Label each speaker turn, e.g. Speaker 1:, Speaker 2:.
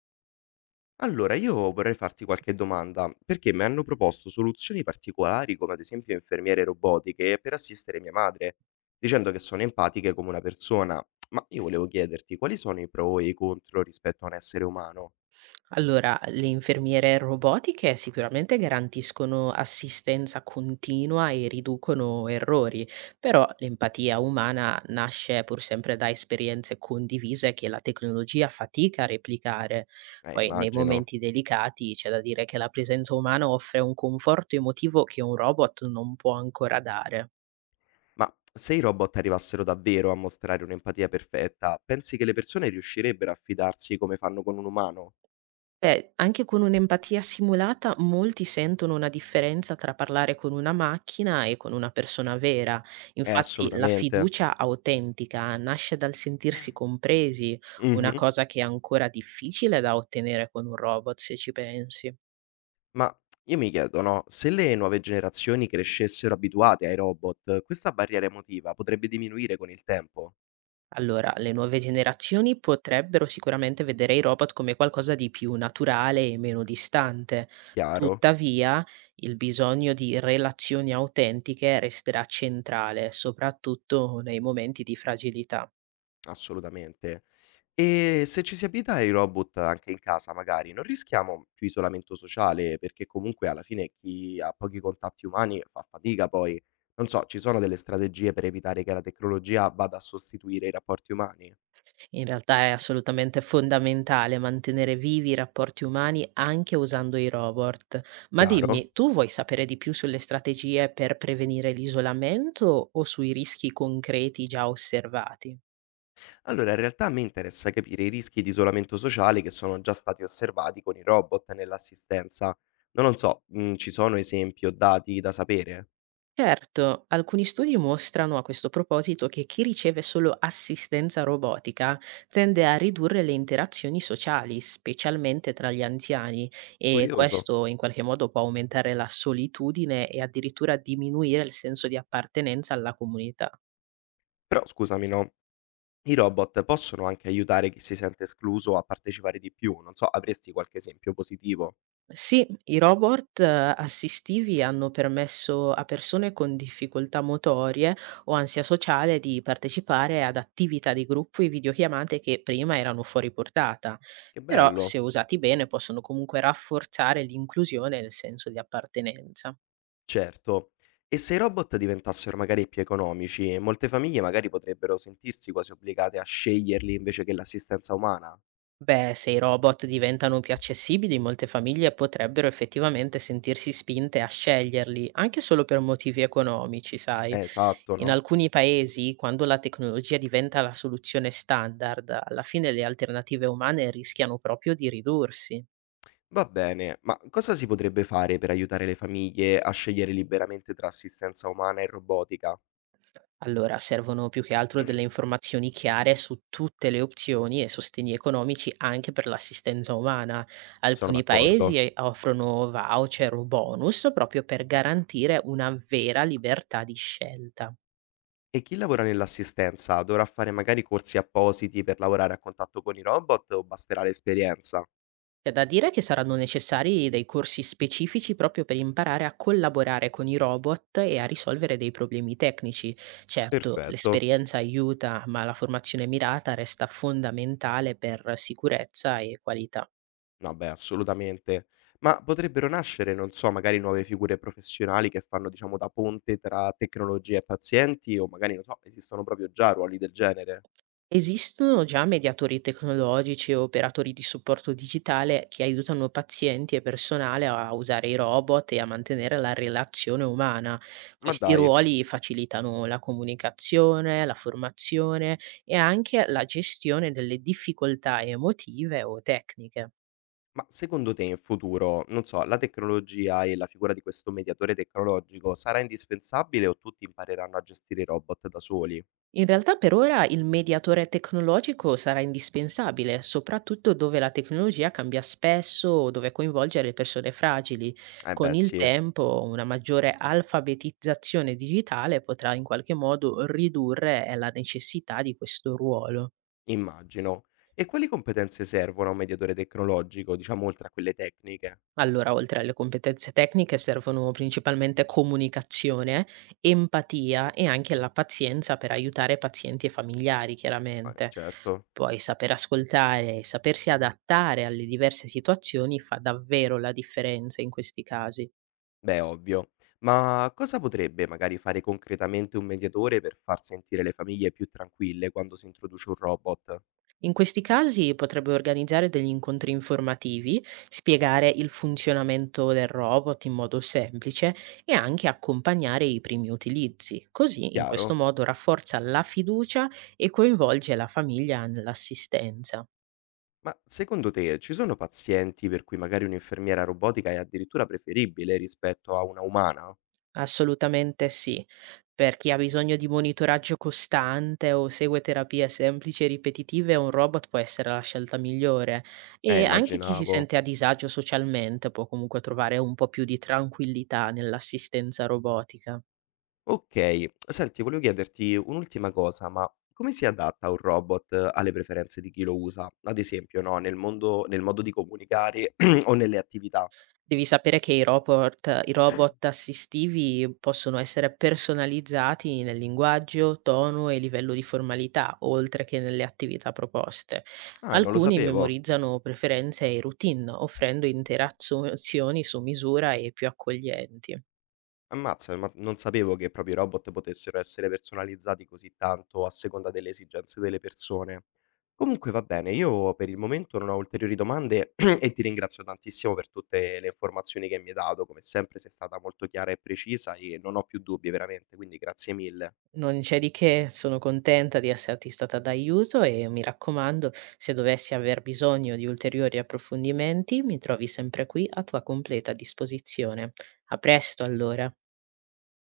Speaker 1: Allora, io vorrei farti qualche domanda, perché mi hanno proposto soluzioni particolari, come ad esempio infermiere robotiche, per assistere mia madre, dicendo che sono empatiche come una persona. Ma io volevo chiederti quali sono i pro e i contro rispetto a un essere umano?
Speaker 2: Allora, le infermiere robotiche sicuramente garantiscono assistenza continua e riducono errori, però l'empatia umana nasce pur sempre da esperienze condivise che la tecnologia fatica a replicare. Poi nei
Speaker 1: Immagino.
Speaker 2: momenti delicati c'è da dire che la presenza umana offre un conforto emotivo che un robot non può ancora dare.
Speaker 1: Ma se i robot arrivassero davvero a mostrare un'empatia perfetta, pensi che le persone riuscirebbero a fidarsi come fanno con un umano?
Speaker 2: Beh, anche con un'empatia simulata molti sentono una differenza tra parlare con una macchina e con una persona vera. Infatti la
Speaker 1: Assolutamente.
Speaker 2: fiducia autentica nasce dal sentirsi compresi, una
Speaker 1: Mhm.
Speaker 2: cosa che è ancora difficile da ottenere con un robot, se ci pensi.
Speaker 1: Ma io mi chiedo, no, se le nuove generazioni crescessero abituate ai robot, questa barriera emotiva potrebbe diminuire con il tempo?
Speaker 2: Allora, le nuove generazioni potrebbero sicuramente vedere i robot come qualcosa di più naturale e meno distante.
Speaker 1: Chiaro,
Speaker 2: Tuttavia, il bisogno di relazioni autentiche resterà centrale, soprattutto nei momenti di fragilità.
Speaker 1: assolutamente. E se ci si abita ai robot anche in casa, magari, non rischiamo più isolamento sociale, perché comunque alla fine chi ha pochi contatti umani fa fatica poi. Non so, ci sono delle strategie per evitare che la tecnologia vada a sostituire i rapporti umani?
Speaker 2: In realtà è assolutamente fondamentale mantenere vivi i rapporti umani anche usando i robot. Ma dimmi,
Speaker 1: Chiaro?
Speaker 2: tu vuoi sapere di più sulle strategie per prevenire l'isolamento o sui rischi concreti già osservati?
Speaker 1: Allora, in realtà a me interessa capire i rischi di isolamento sociale che sono già stati osservati con i robot nell'assistenza. Non lo so, ci sono esempi o dati da sapere?
Speaker 2: Certo, alcuni studi mostrano a questo proposito che chi riceve solo assistenza robotica tende a ridurre le interazioni sociali, specialmente tra gli anziani, e
Speaker 1: Curioso.
Speaker 2: questo in qualche modo può aumentare la solitudine e addirittura diminuire il senso di appartenenza alla comunità.
Speaker 1: Però scusami, no? I robot possono anche aiutare chi si sente escluso a partecipare di più, non so, avresti qualche esempio positivo?
Speaker 2: Sì, i robot assistivi hanno permesso a persone con difficoltà motorie o ansia sociale di partecipare ad attività di gruppo e videochiamate che prima erano fuori portata,
Speaker 1: Che
Speaker 2: però se
Speaker 1: bello.
Speaker 2: usati bene possono comunque rafforzare l'inclusione e il senso di appartenenza.
Speaker 1: Certo. E se i robot diventassero magari più economici, molte famiglie magari potrebbero sentirsi quasi obbligate a sceglierli invece che l'assistenza umana.
Speaker 2: Beh, se i robot diventano più accessibili, molte famiglie potrebbero effettivamente sentirsi spinte a sceglierli, anche solo per motivi economici, sai.
Speaker 1: Esatto,
Speaker 2: In
Speaker 1: no?
Speaker 2: alcuni paesi, quando la tecnologia diventa la soluzione standard, alla fine le alternative umane rischiano proprio di ridursi.
Speaker 1: Va bene, ma cosa si potrebbe fare per aiutare le famiglie a scegliere liberamente tra assistenza umana e robotica?
Speaker 2: Allora, servono più che altro delle informazioni chiare su tutte le opzioni e sostegni economici anche per l'assistenza umana.
Speaker 1: Sono
Speaker 2: Alcuni paesi
Speaker 1: d'accordo.
Speaker 2: offrono voucher o bonus proprio per garantire una vera libertà di scelta.
Speaker 1: E chi lavora nell'assistenza dovrà fare magari corsi appositi per lavorare a contatto con i robot o basterà l'esperienza?
Speaker 2: C'è da dire che saranno necessari dei corsi specifici proprio per imparare a collaborare con i robot e a risolvere dei problemi tecnici. Certo,
Speaker 1: Perfetto.
Speaker 2: l'esperienza aiuta, ma la formazione mirata resta fondamentale per sicurezza e qualità.
Speaker 1: Vabbè, assolutamente. Ma potrebbero nascere, non so, magari nuove figure professionali che fanno, diciamo, da ponte tra tecnologia e pazienti o magari, non so, esistono proprio già ruoli del genere.
Speaker 2: Esistono già mediatori tecnologici o operatori di supporto digitale che aiutano pazienti e personale a usare i robot e a mantenere la relazione umana.
Speaker 1: Ma
Speaker 2: Questi
Speaker 1: dai.
Speaker 2: ruoli facilitano la comunicazione, la formazione e anche la gestione delle difficoltà emotive o tecniche.
Speaker 1: Ma secondo te in futuro, non so, la tecnologia e la figura di questo mediatore tecnologico sarà indispensabile o tutti impareranno a gestire i robot da soli?
Speaker 2: In realtà per ora il mediatore tecnologico sarà indispensabile, soprattutto dove la tecnologia cambia spesso o dove coinvolge le persone fragili.
Speaker 1: Eh
Speaker 2: Con
Speaker 1: beh,
Speaker 2: il
Speaker 1: sì,
Speaker 2: tempo una maggiore alfabetizzazione digitale potrà in qualche modo ridurre la necessità di questo ruolo.
Speaker 1: immagino. E quali competenze servono a un mediatore tecnologico, diciamo oltre a quelle tecniche?
Speaker 2: Allora, oltre alle competenze tecniche servono principalmente comunicazione, empatia e anche la pazienza per aiutare pazienti e familiari, chiaramente.
Speaker 1: Certo,
Speaker 2: Poi saper ascoltare e sapersi adattare alle diverse situazioni fa davvero la differenza in questi casi.
Speaker 1: beh, ovvio. Ma cosa potrebbe magari fare concretamente un mediatore per far sentire le famiglie più tranquille quando si introduce un robot?
Speaker 2: In questi casi potrebbe organizzare degli incontri informativi, spiegare il funzionamento del robot in modo semplice e anche accompagnare i primi utilizzi. Così, in questo
Speaker 1: Chiaro?
Speaker 2: modo, rafforza la fiducia e coinvolge la famiglia nell'assistenza.
Speaker 1: Ma secondo te ci sono pazienti per cui magari un'infermiera robotica è addirittura preferibile rispetto a una umana?
Speaker 2: Assolutamente sì. Per chi ha bisogno di monitoraggio costante o segue terapie semplici e ripetitive, un robot può essere la scelta migliore. E anche chi si
Speaker 1: Immaginavo.
Speaker 2: sente a disagio socialmente può comunque trovare un po' più di tranquillità nell'assistenza robotica.
Speaker 1: Ok, senti, volevo chiederti un'ultima cosa, ma come si adatta un robot alle preferenze di chi lo usa? Ad esempio, no, nel mondo, nel modo di comunicare o nelle attività?
Speaker 2: Devi sapere che i robot assistivi possono essere personalizzati nel linguaggio, tono e livello di formalità, oltre che nelle attività proposte.
Speaker 1: Ah, non lo
Speaker 2: Alcuni
Speaker 1: sapevo.
Speaker 2: memorizzano preferenze e routine, offrendo interazioni su misura e più accoglienti.
Speaker 1: Ammazza, ma non sapevo che proprio i robot potessero essere personalizzati così tanto a seconda delle esigenze delle persone. Comunque va bene, io per il momento non ho ulteriori domande e ti ringrazio tantissimo per tutte le informazioni che mi hai dato. Come sempre sei stata molto chiara e precisa e non ho più dubbi veramente, quindi grazie mille.
Speaker 2: Non c'è di che, sono contenta di esserti stata d'aiuto e mi raccomando, se dovessi aver bisogno di ulteriori approfondimenti, mi trovi sempre qui a tua completa disposizione. A presto allora.